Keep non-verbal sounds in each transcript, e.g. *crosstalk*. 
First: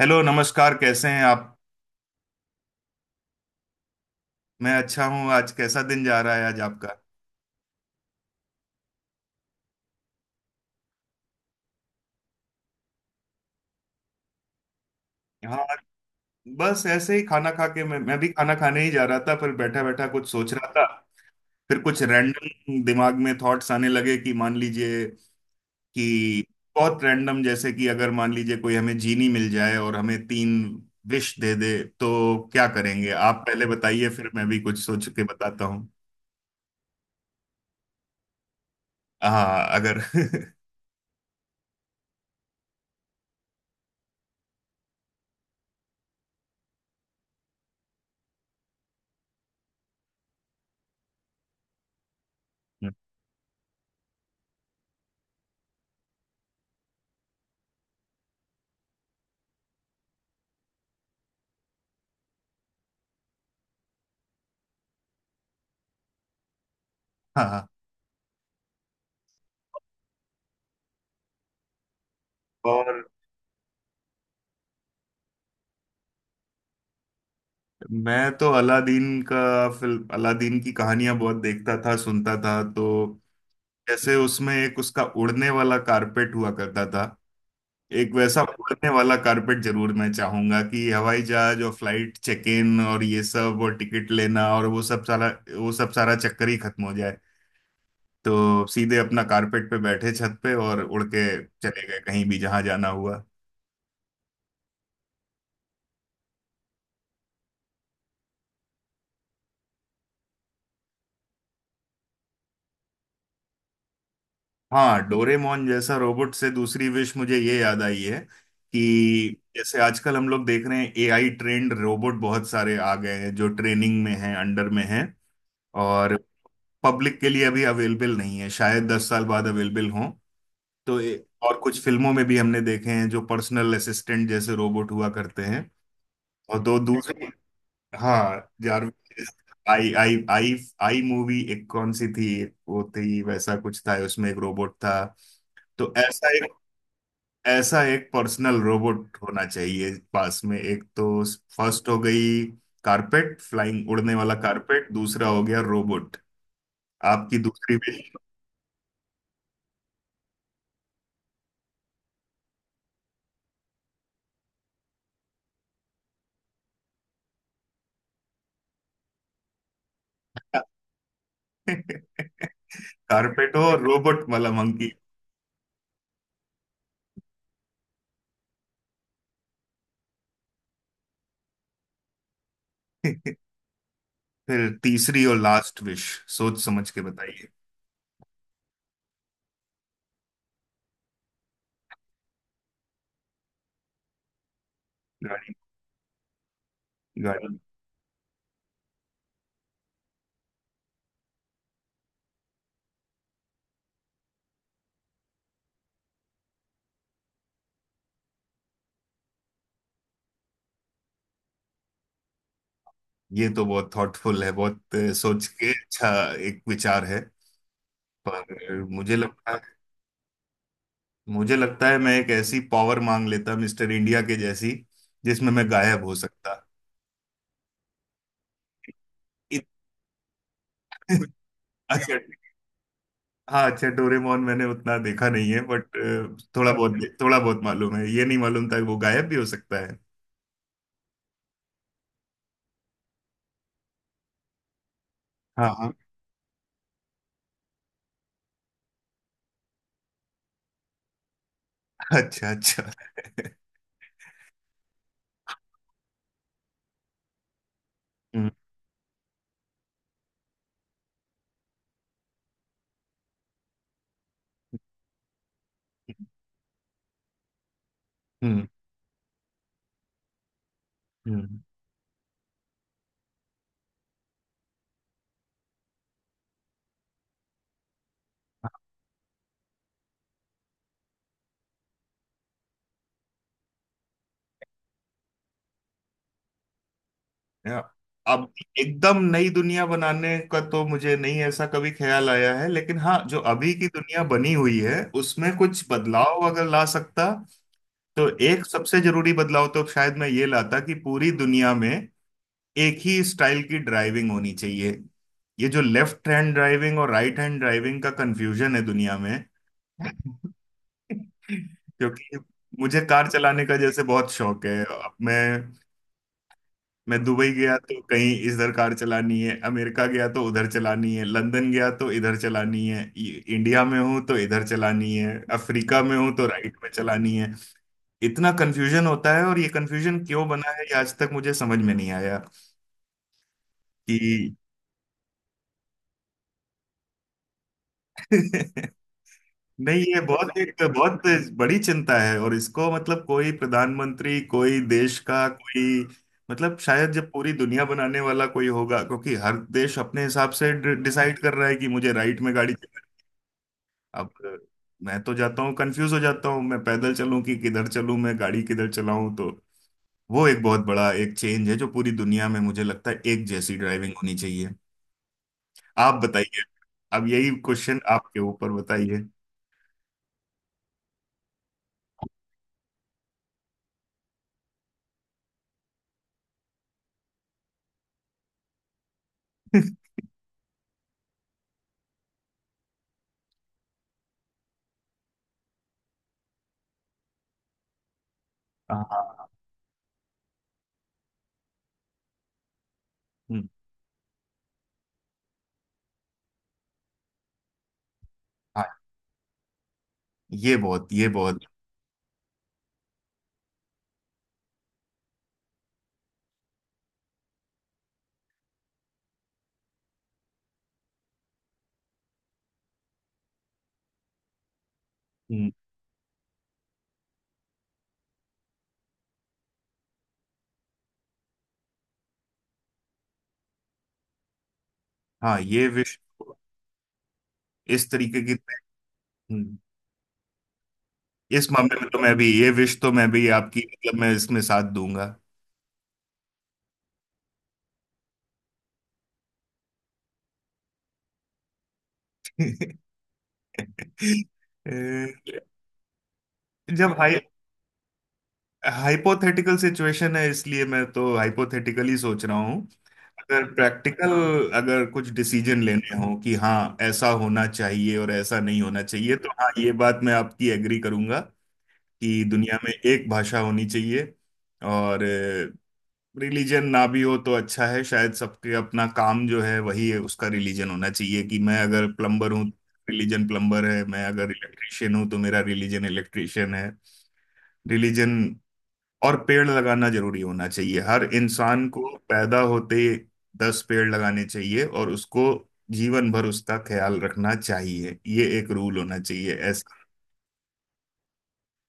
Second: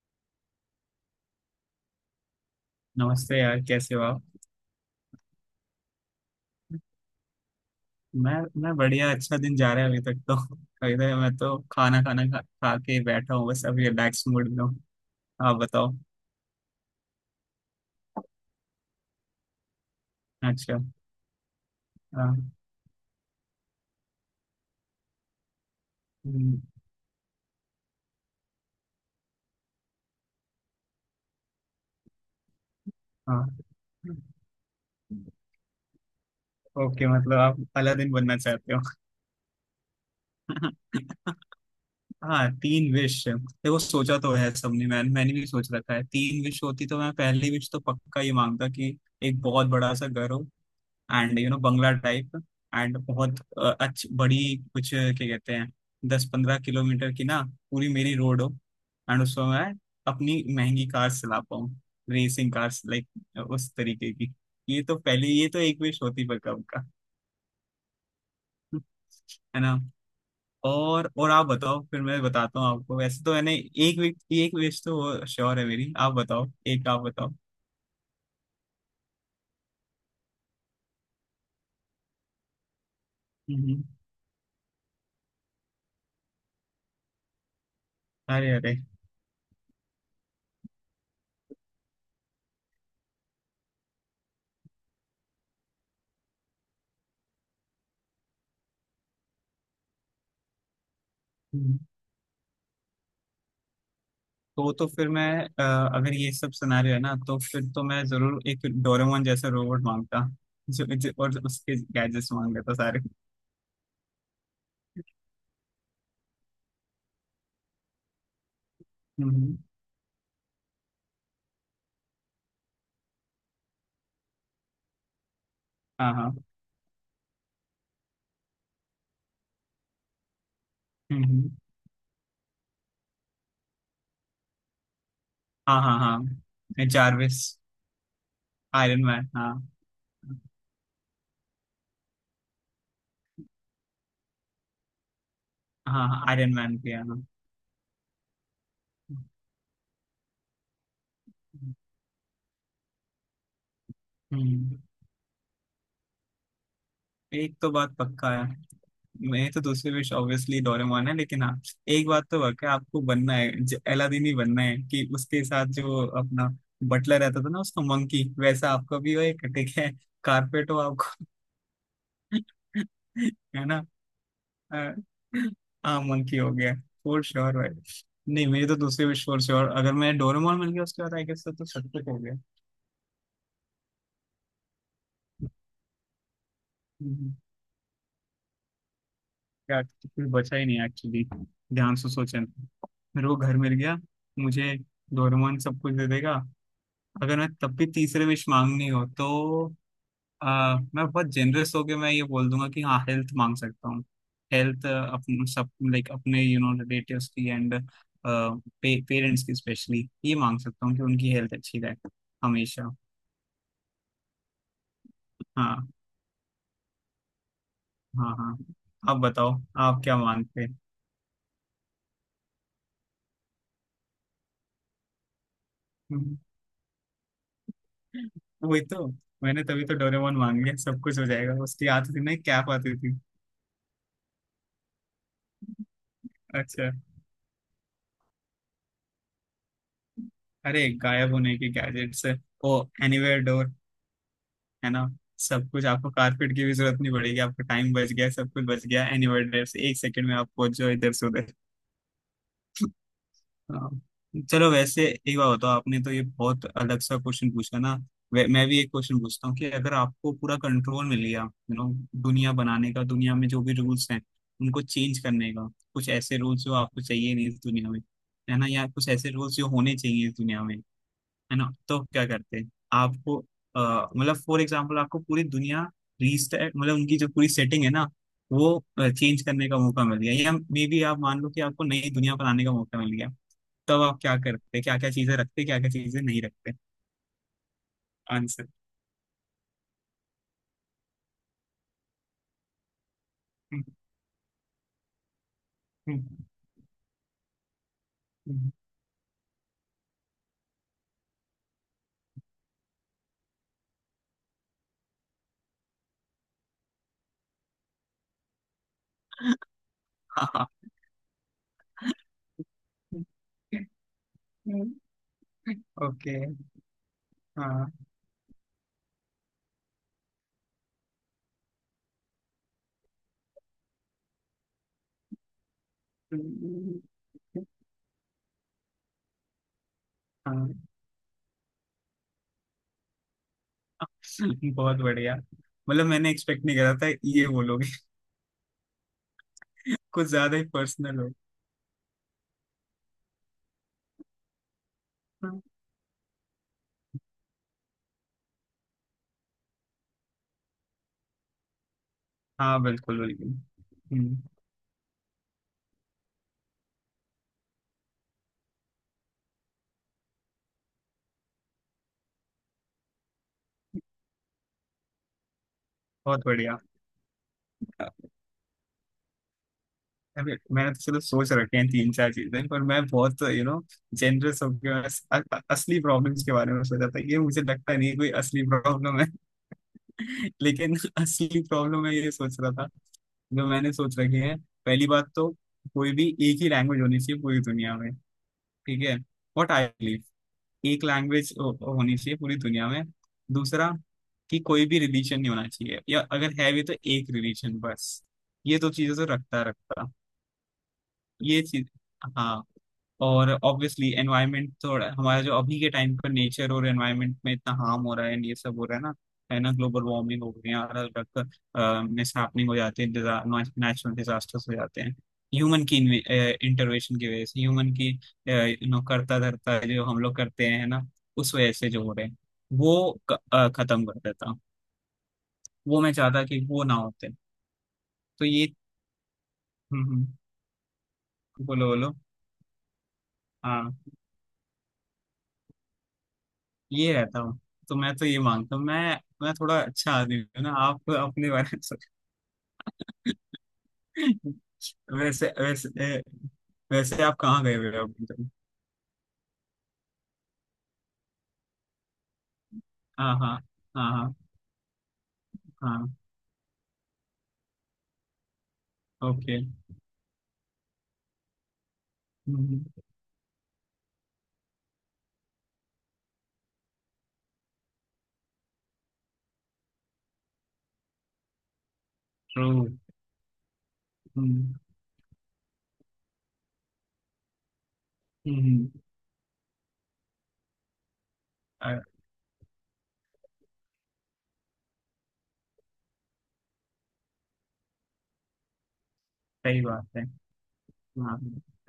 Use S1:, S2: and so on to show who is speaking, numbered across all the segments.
S1: Hello, नमस्कार। कैसे हैं आप?
S2: नमस्ते यार, कैसे हो आप।
S1: मैं अच्छा हूँ। आज कैसा दिन जा रहा है आज आपका?
S2: मैं मैं बढ़िया, अच्छा दिन जा रहा है अभी तक तो। *laughs* अभी तक मैं तो खाना खाना खा, खा के ही बैठा हूँ, बस अभी रिलैक्स मूड में हूँ। आप
S1: हाँ,
S2: बताओ।
S1: बस ऐसे ही खाना खा के मैं भी खाना खाने ही जा रहा था, पर बैठा बैठा कुछ सोच रहा
S2: अच्छा।
S1: था। फिर कुछ
S2: हाँ।
S1: रैंडम दिमाग में थॉट्स आने लगे कि मान लीजिए कि
S2: हम्म।
S1: बहुत रैंडम, जैसे कि अगर मान लीजिए कोई हमें जीनी मिल जाए और हमें तीन विश दे दे, तो क्या करेंगे आप?
S2: हाँ,
S1: पहले बताइए, फिर मैं भी कुछ सोच के बताता हूँ।
S2: ओके, मतलब आप अलादीन बनना चाहते हो।
S1: हाँ अगर
S2: *laughs* हाँ, तीन विश, देखो सोचा तो है सबने, मैंने भी सोच रखा है, तीन विश होती तो मैं पहली विश तो पक्का ही मांगता कि एक बहुत बड़ा सा घर हो। एंड यू नो, बंगला टाइप। एंड
S1: *laughs*
S2: बहुत अच्छी बड़ी कुछ क्या कहते हैं, दस पंद्रह किलोमीटर की ना पूरी मेरी रोड हो। एंड उसमें मैं अपनी महंगी कार चला पाऊँ, रेसिंग कार्स, लाइक उस तरीके की। ये तो पहले, ये तो एक विश होती पर कब का,
S1: हाँ।
S2: है ना। और आप बताओ, फिर मैं बताता हूँ आपको।
S1: और
S2: वैसे तो मैंने एक विश, एक विश तो श्योर है मेरी। आप बताओ, एक आप बताओ।
S1: मैं तो अलादीन का फिल्म, अलादीन की कहानियां बहुत देखता था, सुनता था। तो
S2: हम्म, हम्म।
S1: जैसे उसमें एक उसका उड़ने वाला कारपेट हुआ करता था। एक वैसा
S2: अरे अरे।
S1: उड़ने वाला कारपेट जरूर मैं चाहूंगा कि हवाई जहाज और फ्लाइट चेक इन और ये सब और टिकट लेना और वो सब सारा चक्कर ही खत्म हो जाए। तो सीधे अपना कारपेट पे बैठे, छत पे, और उड़ के चले गए कहीं भी जहां जाना हुआ।
S2: तो फिर मैं, अगर ये सब सिनेरियो है ना तो फिर तो मैं जरूर एक डोरेमोन जैसा रोबोट मांगता, जो और उसके गैजेट्स मांग लेता सारे।
S1: हाँ, डोरेमोन जैसा रोबोट से दूसरी विश मुझे ये याद आई है कि
S2: हम्म।
S1: जैसे आजकल हम लोग देख रहे हैं एआई ट्रेंड, रोबोट बहुत सारे आ गए हैं जो ट्रेनिंग में हैं, अंडर में हैं,
S2: हाँ
S1: और
S2: हाँ।
S1: पब्लिक के लिए अभी अवेलेबल नहीं है। शायद 10 साल बाद अवेलेबल हों। तो
S2: हम्म हम्म।
S1: और कुछ फिल्मों में भी हमने देखे हैं जो पर्सनल असिस्टेंट जैसे रोबोट हुआ करते हैं।
S2: हाँ हाँ
S1: और दो
S2: हाँ,
S1: दूसरी,
S2: जारविस।
S1: हाँ
S2: आयरन
S1: जारविस,
S2: मैन, हाँ।
S1: आई आई आई आई मूवी एक कौन सी थी, एक वो थी, वैसा कुछ था उसमें एक रोबोट था। तो
S2: हाँ हाँ,
S1: ऐसा एक,
S2: आयरन मैन भी है, हाँ।
S1: ऐसा एक पर्सनल रोबोट होना चाहिए पास में, एक तो फर्स्ट हो गई, कारपेट फ्लाइंग उड़ने वाला
S2: हम्म।
S1: कारपेट, दूसरा हो गया रोबोट। आपकी
S2: एक तो
S1: दूसरी
S2: बात
S1: भी?
S2: पक्का है, मेरी तो दूसरी विश ऑब्वियसली डोरेमोन है, लेकिन हाँ, एक बात तो वाकई आपको बनना है, ज- अलादीन ही बनना है कि उसके साथ जो अपना बटलर रहता था ना, उसका मंकी, वैसा आपका भी हो एक, ठीक है। कारपेट हो आपको। *laughs*
S1: कारपेट *laughs* हो
S2: है ना।
S1: और रोबोट वाला मंकी।
S2: अ, हाँ, मंकी हो गया। फोर श्योर भाई। नहीं, मेरी तो दूसरी विश फोर श्योर, अगर मैं डोरेमोन मिल गया उसके बाद आई गेस तो सब कुछ हो गया।
S1: *laughs* फिर तीसरी और लास्ट विश, सोच समझ के
S2: हम्म।
S1: बताइए।
S2: क्या, कुछ बचा ही नहीं एक्चुअली। ध्यान से सोचें। मेरे को घर मिल गया, मुझे
S1: गाड़ी,
S2: डोरेमोन सब कुछ दे देगा। अगर मैं
S1: गाड़ी।
S2: तब भी तीसरे विश मांगनी हो तो, मैं बहुत जेनरस होके मैं ये बोल दूंगा कि हाँ, हेल्थ मांग सकता हूँ। हेल्थ अपने सब, लाइक अपने यू नो रिलेटिव्स की, एंड पेरेंट्स की स्पेशली, ये मांग सकता हूँ कि उनकी हेल्थ अच्छी रहे हमेशा।
S1: ये तो बहुत थॉटफुल है, बहुत सोच के।
S2: हाँ।
S1: अच्छा एक विचार है,
S2: हाँ हाँ।
S1: पर मुझे
S2: आप बताओ,
S1: लगता है,
S2: आप क्या मांगते हैं?
S1: मुझे लगता है मैं एक ऐसी पावर मांग लेता मिस्टर इंडिया के जैसी, जिसमें मैं गायब हो सकता।
S2: *laughs* वही तो, मैंने
S1: इत-
S2: तभी तो डोरेमोन मांग लिया, सब कुछ हो
S1: *laughs*
S2: जाएगा, उसकी आती
S1: अच्छा।
S2: थी ना कैप आती थी।
S1: हाँ अच्छा, डोरेमोन मैंने उतना देखा नहीं है, बट थोड़ा
S2: अच्छा।
S1: बहुत, थोड़ा बहुत मालूम है। ये नहीं मालूम था कि वो गायब भी हो सकता है।
S2: अरे, गायब होने के गैजेट्स, ओ एनीवेयर डोर, है ना,
S1: हाँ
S2: सब कुछ।
S1: हाँ,
S2: आपको कारपेट की भी जरूरत नहीं पड़ेगी, आपका टाइम बच गया, सब कुछ बच गया, एनी से एक सेकंड में आप पहुंच जाओ इधर से उधर।
S1: अच्छा अच्छा।
S2: हाँ। चलो, वैसे एक बात बताओ, आपने तो ये बहुत अलग सा क्वेश्चन पूछा ना, वे-
S1: हम्म
S2: मैं भी एक क्वेश्चन पूछता हूँ कि अगर आपको पूरा कंट्रोल मिल गया, यू नो, दुनिया बनाने का, दुनिया में जो भी रूल्स हैं उनको चेंज करने का, कुछ ऐसे रूल्स जो आपको चाहिए नहीं इस दुनिया में, है
S1: हम्म
S2: ना, या कुछ ऐसे रूल्स जो होने चाहिए इस दुनिया में। है
S1: हम्म।
S2: ना, तो क्या करते हैं आपको, मतलब फॉर एग्जाम्पल आपको पूरी दुनिया रीस्टार्ट, मतलब उनकी जो पूरी सेटिंग है ना, वो चेंज करने का मौका मिल गया, या मे बी आप मान लो कि आपको नई दुनिया बनाने का मौका मिल गया, तब आप क्या करते, क्या क्या चीजें रखते, क्या क्या चीजें नहीं रखते।
S1: या, अब
S2: आंसर।
S1: एकदम नई दुनिया बनाने का तो मुझे नहीं, ऐसा कभी ख्याल आया है, लेकिन हाँ जो अभी की दुनिया बनी हुई है उसमें कुछ बदलाव अगर ला सकता, तो एक सबसे जरूरी बदलाव तो शायद मैं ये लाता कि पूरी दुनिया में एक ही स्टाइल की ड्राइविंग होनी चाहिए। ये जो लेफ्ट हैंड ड्राइविंग और राइट हैंड ड्राइविंग का कंफ्यूजन है दुनिया में, *laughs*
S2: हाँ।
S1: क्योंकि मुझे कार चलाने का जैसे बहुत शौक है। अब मैं
S2: ओके। *laughs*
S1: मैं दुबई गया
S2: हाँ
S1: तो कहीं इधर कार चलानी है, अमेरिका गया तो उधर चलानी है, लंदन गया तो इधर चलानी है, इंडिया में हूं तो इधर चलानी है, अफ्रीका में हूं तो राइट में चलानी है। इतना कंफ्यूजन होता है, और ये कंफ्यूजन क्यों
S2: हाँ।
S1: बना है ये आज तक मुझे समझ में नहीं आया कि,
S2: बहुत बढ़िया, मतलब मैंने एक्सपेक्ट नहीं करा था ये बोलोगे।
S1: *laughs*
S2: *laughs*
S1: नहीं, ये
S2: कुछ ज्यादा
S1: बहुत
S2: ही
S1: एक बहुत
S2: पर्सनल
S1: बड़ी चिंता है, और इसको मतलब कोई प्रधानमंत्री, कोई देश का
S2: हो।
S1: कोई, मतलब शायद जब पूरी दुनिया बनाने वाला कोई होगा, क्योंकि हर देश अपने हिसाब से डिसाइड कर रहा है कि मुझे राइट में गाड़ी
S2: हाँ, बिल्कुल
S1: चलानी
S2: बिल्कुल।
S1: है।
S2: हम्म।
S1: अब मैं तो जाता हूँ, कंफ्यूज हो जाता हूँ, मैं पैदल चलूं कि किधर चलूं, मैं गाड़ी किधर चलाऊं। तो वो एक बहुत बड़ा एक चेंज है जो पूरी दुनिया में मुझे लगता है एक जैसी ड्राइविंग होनी चाहिए। आप
S2: बहुत
S1: बताइए,
S2: बढ़िया।
S1: अब यही क्वेश्चन आपके ऊपर, बताइए।
S2: अभी मैंने तो चलो सोच रखे हैं तीन चार चीजें, पर मैं बहुत यू नो जेनरस होकर असली प्रॉब्लम्स के बारे में सोचा था। ये मुझे लगता नहीं है कोई असली प्रॉब्लम है। *laughs* लेकिन असली प्रॉब्लम मैं ये सोच रहा था, जो मैंने सोच रखी है, पहली बात तो कोई भी एक ही लैंग्वेज होनी चाहिए पूरी दुनिया में। ठीक है,
S1: हाँ।
S2: व्हाट आई, एक लैंग्वेज होनी चाहिए पूरी दुनिया में।
S1: हम्म,
S2: दूसरा, कि कोई भी रिलीजन नहीं होना चाहिए, या अगर है भी तो एक रिलीजन बस। ये
S1: हाँ,
S2: दो चीजें तो रखता रखता
S1: ये बहुत, ये बहुत,
S2: ये चीज। हाँ। और ऑब्वियसली एनवायरनमेंट, थोड़ा हमारा जो अभी के टाइम पर नेचर और एनवायरनमेंट में इतना हार्म हो रहा है and ये सब हो रहा है ना, है ना, ग्लोबल वार्मिंग हो गई है, अलग अलग मिसहैपनिंग हो जाते हैं, नेचुरल डिजास्टर्स हो जाते हैं,
S1: हम्म,
S2: ह्यूमन की इंटरवेंशन की वजह से, ह्यूमन की यू नो करता धरता जो हम लोग करते हैं ना, उस वजह से जो हो रहे हैं वो खत्म कर देता हूँ।
S1: हाँ ये
S2: वो मैं
S1: विश
S2: चाहता कि वो ना होते।
S1: इस तरीके
S2: तो
S1: की,
S2: ये।
S1: हम्म,
S2: हम्म।
S1: इस
S2: बोलो
S1: मामले में
S2: बोलो।
S1: तो मैं भी, ये विश तो मैं भी आपकी,
S2: हाँ।
S1: मतलब मैं इसमें साथ दूंगा।
S2: ये रहता हूँ, तो मैं तो ये मानता हूँ मैं थोड़ा अच्छा आदमी हूँ ना, आप अपने बारे में सोच-,
S1: *laughs* अ,
S2: वैसे वैसे
S1: जब
S2: वैसे आप
S1: हाई
S2: कहाँ गए हुए हो अभी तक।
S1: हाइपोथेटिकल सिचुएशन है, इसलिए मैं तो हाइपोथेटिकल ही सोच रहा हूँ।
S2: हाँ हाँ।
S1: अगर
S2: हाँ
S1: प्रैक्टिकल,
S2: हाँ।
S1: अगर कुछ डिसीजन
S2: हाँ,
S1: लेने हो कि हाँ ऐसा होना चाहिए और ऐसा नहीं होना चाहिए, तो
S2: ओके।
S1: हाँ ये बात मैं आपकी एग्री करूंगा कि दुनिया में
S2: हम्म।
S1: एक भाषा होनी चाहिए, और रिलीजन ना भी हो तो अच्छा है। शायद सबके अपना काम जो है वही है उसका रिलीजन होना चाहिए। कि मैं अगर प्लम्बर हूँ,
S2: ट्रू।
S1: रिलीजन प्लम्बर है, मैं अगर
S2: हम्म
S1: इलेक्ट्रिशियन हूँ तो मेरा रिलीजन इलेक्ट्रिशियन है रिलीजन।
S2: हम्म।
S1: और पेड़ लगाना जरूरी होना चाहिए, हर इंसान
S2: अ,
S1: को पैदा होते 10 पेड़ लगाने चाहिए, और उसको जीवन भर उसका ख्याल रखना चाहिए। ये एक रूल होना चाहिए
S2: सही
S1: ऐसा।
S2: बात है। हाँ।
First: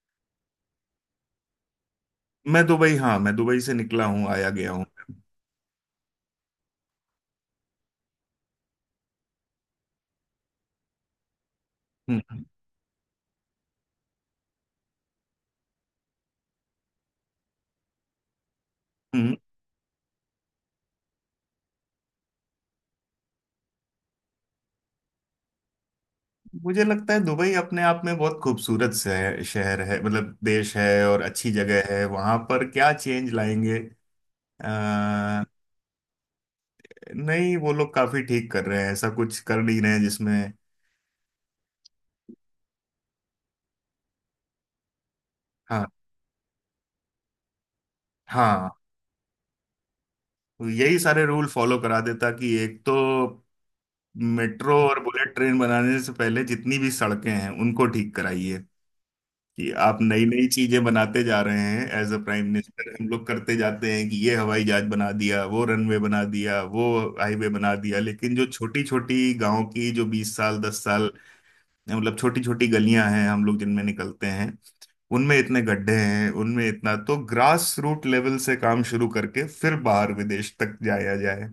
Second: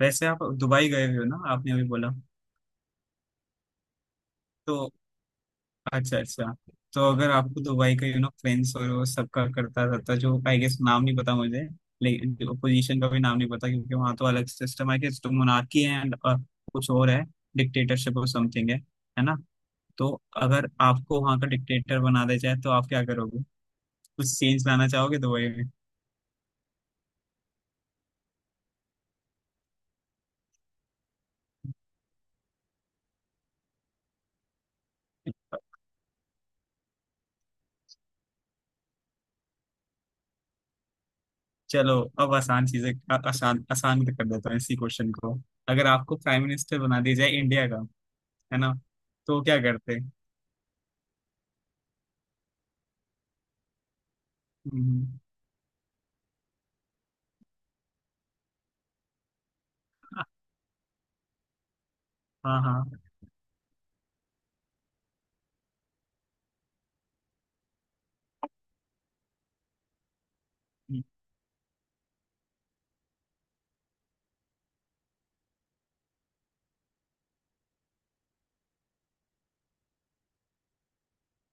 S2: वैसे आप दुबई गए हुए हो ना, आपने अभी बोला।
S1: मैं दुबई, हाँ मैं दुबई से निकला हूँ, आया गया हूँ।
S2: तो अच्छा अच्छा, तो अगर आपको दुबई का, यू नो, फ्रेंड्स और वो सबका करता रहता जो, आई गेस नाम नहीं पता मुझे, लेकिन
S1: हम्म
S2: पोजीशन का भी नाम नहीं पता, क्योंकि वहाँ तो अलग सिस्टम है कि, तो मोनार्की है एंड कुछ और है, डिक्टेटरशिप और समथिंग है
S1: हम्म।
S2: ना, तो अगर आपको वहाँ का डिक्टेटर बना दिया जाए तो आप क्या करोगे, कुछ चेंज लाना चाहोगे दुबई में।
S1: मुझे लगता है दुबई अपने आप में बहुत खूबसूरत शहर शहर है, मतलब देश है, और अच्छी जगह है। वहां पर क्या चेंज लाएंगे? अ, नहीं, वो लोग काफी ठीक कर रहे हैं, ऐसा कुछ कर नहीं रहे हैं जिसमें।
S2: चलो अब आसान चीजें, आ- आसान आसान कर देता हूँ इसी क्वेश्चन को। अगर
S1: हाँ
S2: आपको प्राइम मिनिस्टर बना दिया जाए इंडिया का, है
S1: हाँ,
S2: ना, तो क्या करते।
S1: यही सारे रूल फॉलो करा देता कि एक तो मेट्रो और
S2: हम्म।
S1: बुलेट ट्रेन बनाने से पहले जितनी भी सड़कें हैं उनको ठीक कराइए। कि आप नई नई चीजें बनाते जा रहे हैं एज अ प्राइम
S2: हाँ हाँ।
S1: मिनिस्टर, हम लोग करते जाते हैं कि ये हवाई जहाज बना दिया, वो रनवे बना दिया, वो हाईवे बना दिया, लेकिन जो छोटी छोटी गांव की जो 20 साल, 10 साल, मतलब छोटी छोटी गलियां हैं हम लोग जिनमें निकलते हैं, उनमें इतने गड्ढे हैं, उनमें इतना, तो ग्रास रूट लेवल से काम शुरू करके फिर बाहर विदेश तक जाया जाए।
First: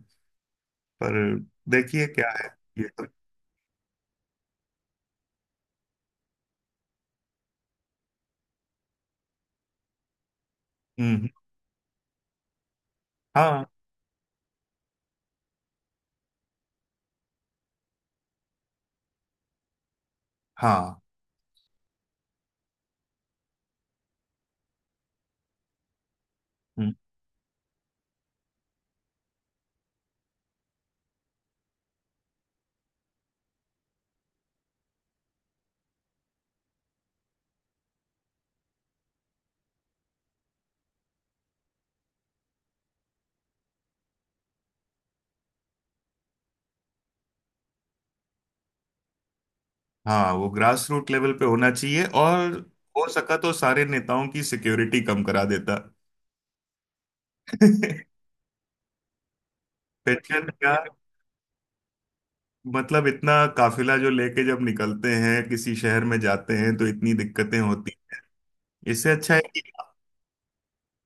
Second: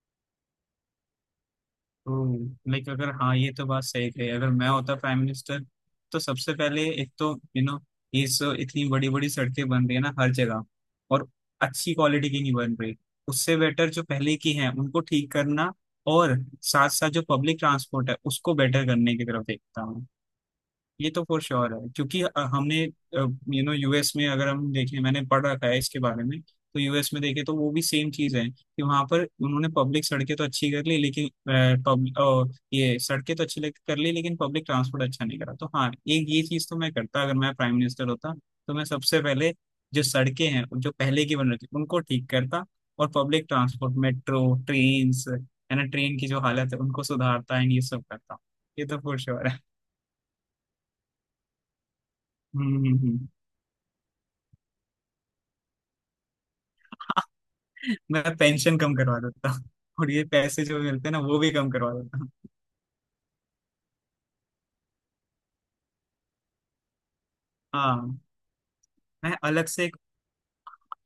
S1: पर देखिए क्या है, ये
S2: लाइक
S1: तो,
S2: अगर, हाँ ये तो बात सही कही, अगर मैं होता प्राइम मिनिस्टर, तो सबसे पहले एक तो यू नो ये सो, इतनी बड़ी बड़ी सड़कें बन रही है ना हर जगह, और
S1: हम्म,
S2: अच्छी क्वालिटी की नहीं बन रही, उससे
S1: हाँ
S2: बेटर जो पहले की हैं उनको ठीक करना, और साथ साथ जो पब्लिक ट्रांसपोर्ट है उसको बेटर करने की तरफ देखता हूँ।
S1: हाँ,
S2: ये तो फॉर श्योर है, क्योंकि हमने यू नो यूएस में अगर हम देखें, मैंने पढ़ रखा है इसके बारे में, तो
S1: हम्म।
S2: यूएस में देखें तो वो भी सेम चीज है कि वहां पर उन्होंने पब्लिक सड़कें तो अच्छी कर ली लेकिन, पब्लिक ये सड़कें तो अच्छी लग- कर ली लेकिन पब्लिक ट्रांसपोर्ट अच्छा नहीं करा, तो हाँ एक ये चीज तो मैं करता अगर मैं प्राइम मिनिस्टर होता, तो मैं सबसे पहले जो सड़कें हैं जो पहले की बन रखी उनको ठीक करता, और पब्लिक ट्रांसपोर्ट मेट्रो, ट्रेन, है ना, ट्रेन की जो हालत है उनको सुधारता एंड ये सब करता। ये तो फॉर श्योर है।
S1: हाँ वो ग्रास रूट लेवल पे होना चाहिए, और
S2: हम्म हम्म
S1: हो
S2: हम्म।
S1: सका तो सारे नेताओं की सिक्योरिटी कम करा देता। *laughs*
S2: मैं पेंशन कम करवा देता हूँ, और ये
S1: पेंशन
S2: पैसे
S1: का
S2: जो मिलते हैं ना वो भी कम करवा देता हूँ।
S1: मतलब, इतना काफिला जो लेके जब निकलते हैं, किसी शहर में जाते हैं तो इतनी दिक्कतें होती,
S2: हाँ।
S1: इससे अच्छा
S2: मैं
S1: है कि,
S2: अलग से एक,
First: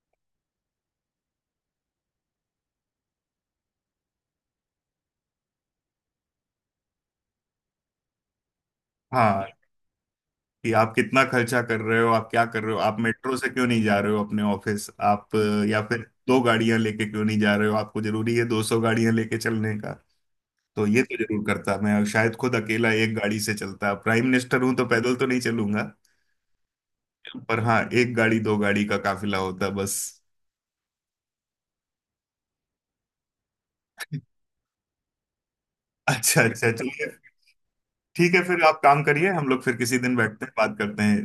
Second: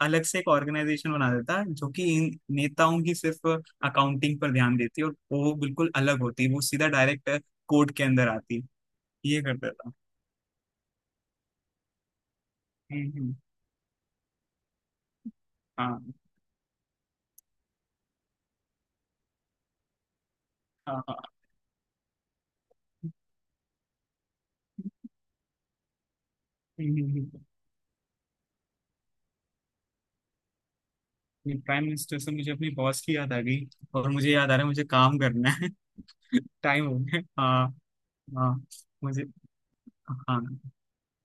S2: अलग से एक ऑर्गेनाइजेशन बना देता जो कि इन नेताओं की सिर्फ अकाउंटिंग पर ध्यान देती है, और वो बिल्कुल अलग होती, वो सीधा डायरेक्ट कोर्ट के अंदर आती, ये
S1: हाँ,
S2: कर देता।
S1: कि आप कितना खर्चा कर रहे हो, आप क्या कर रहे हो, आप
S2: हम्म।
S1: मेट्रो से क्यों नहीं जा रहे हो अपने ऑफिस आप, या फिर
S2: हाँ
S1: दो गाड़ियां लेके क्यों नहीं जा रहे हो, आपको जरूरी है 200 गाड़ियां लेके चलने? तो
S2: हाँ
S1: ये
S2: हाँ।
S1: तो जरूर करता, मैं शायद खुद अकेला एक गाड़ी से चलता, प्राइम मिनिस्टर हूं तो पैदल तो नहीं चलूंगा,
S2: हम्म।
S1: पर हाँ एक गाड़ी दो गाड़ी का काफिला होता बस।
S2: हम्म। प्राइम मिनिस्टर से मुझे अपनी बॉस की याद आ गई, और मुझे याद आ रहा है मुझे काम करना है। *laughs*
S1: अच्छा अच्छा,
S2: टाइम हो
S1: चलिए
S2: गया, हाँ।
S1: ठीक है,
S2: हाँ।
S1: फिर आप काम
S2: मुझे,
S1: करिए, हम लोग फिर किसी दिन
S2: हाँ,
S1: बैठते हैं बात करते हैं।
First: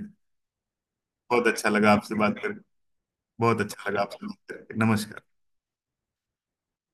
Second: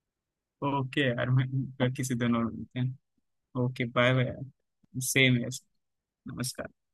S2: ओके यार, मैं,
S1: बहुत अच्छा
S2: फिर
S1: लगा आपसे
S2: किसी दिन
S1: बात
S2: और
S1: कर,
S2: मिलते हैं।
S1: बहुत
S2: ओके
S1: अच्छा लगा
S2: बाय
S1: आपसे
S2: बाय।
S1: बात करके, नमस्कार।
S2: सेम है। नमस्कार।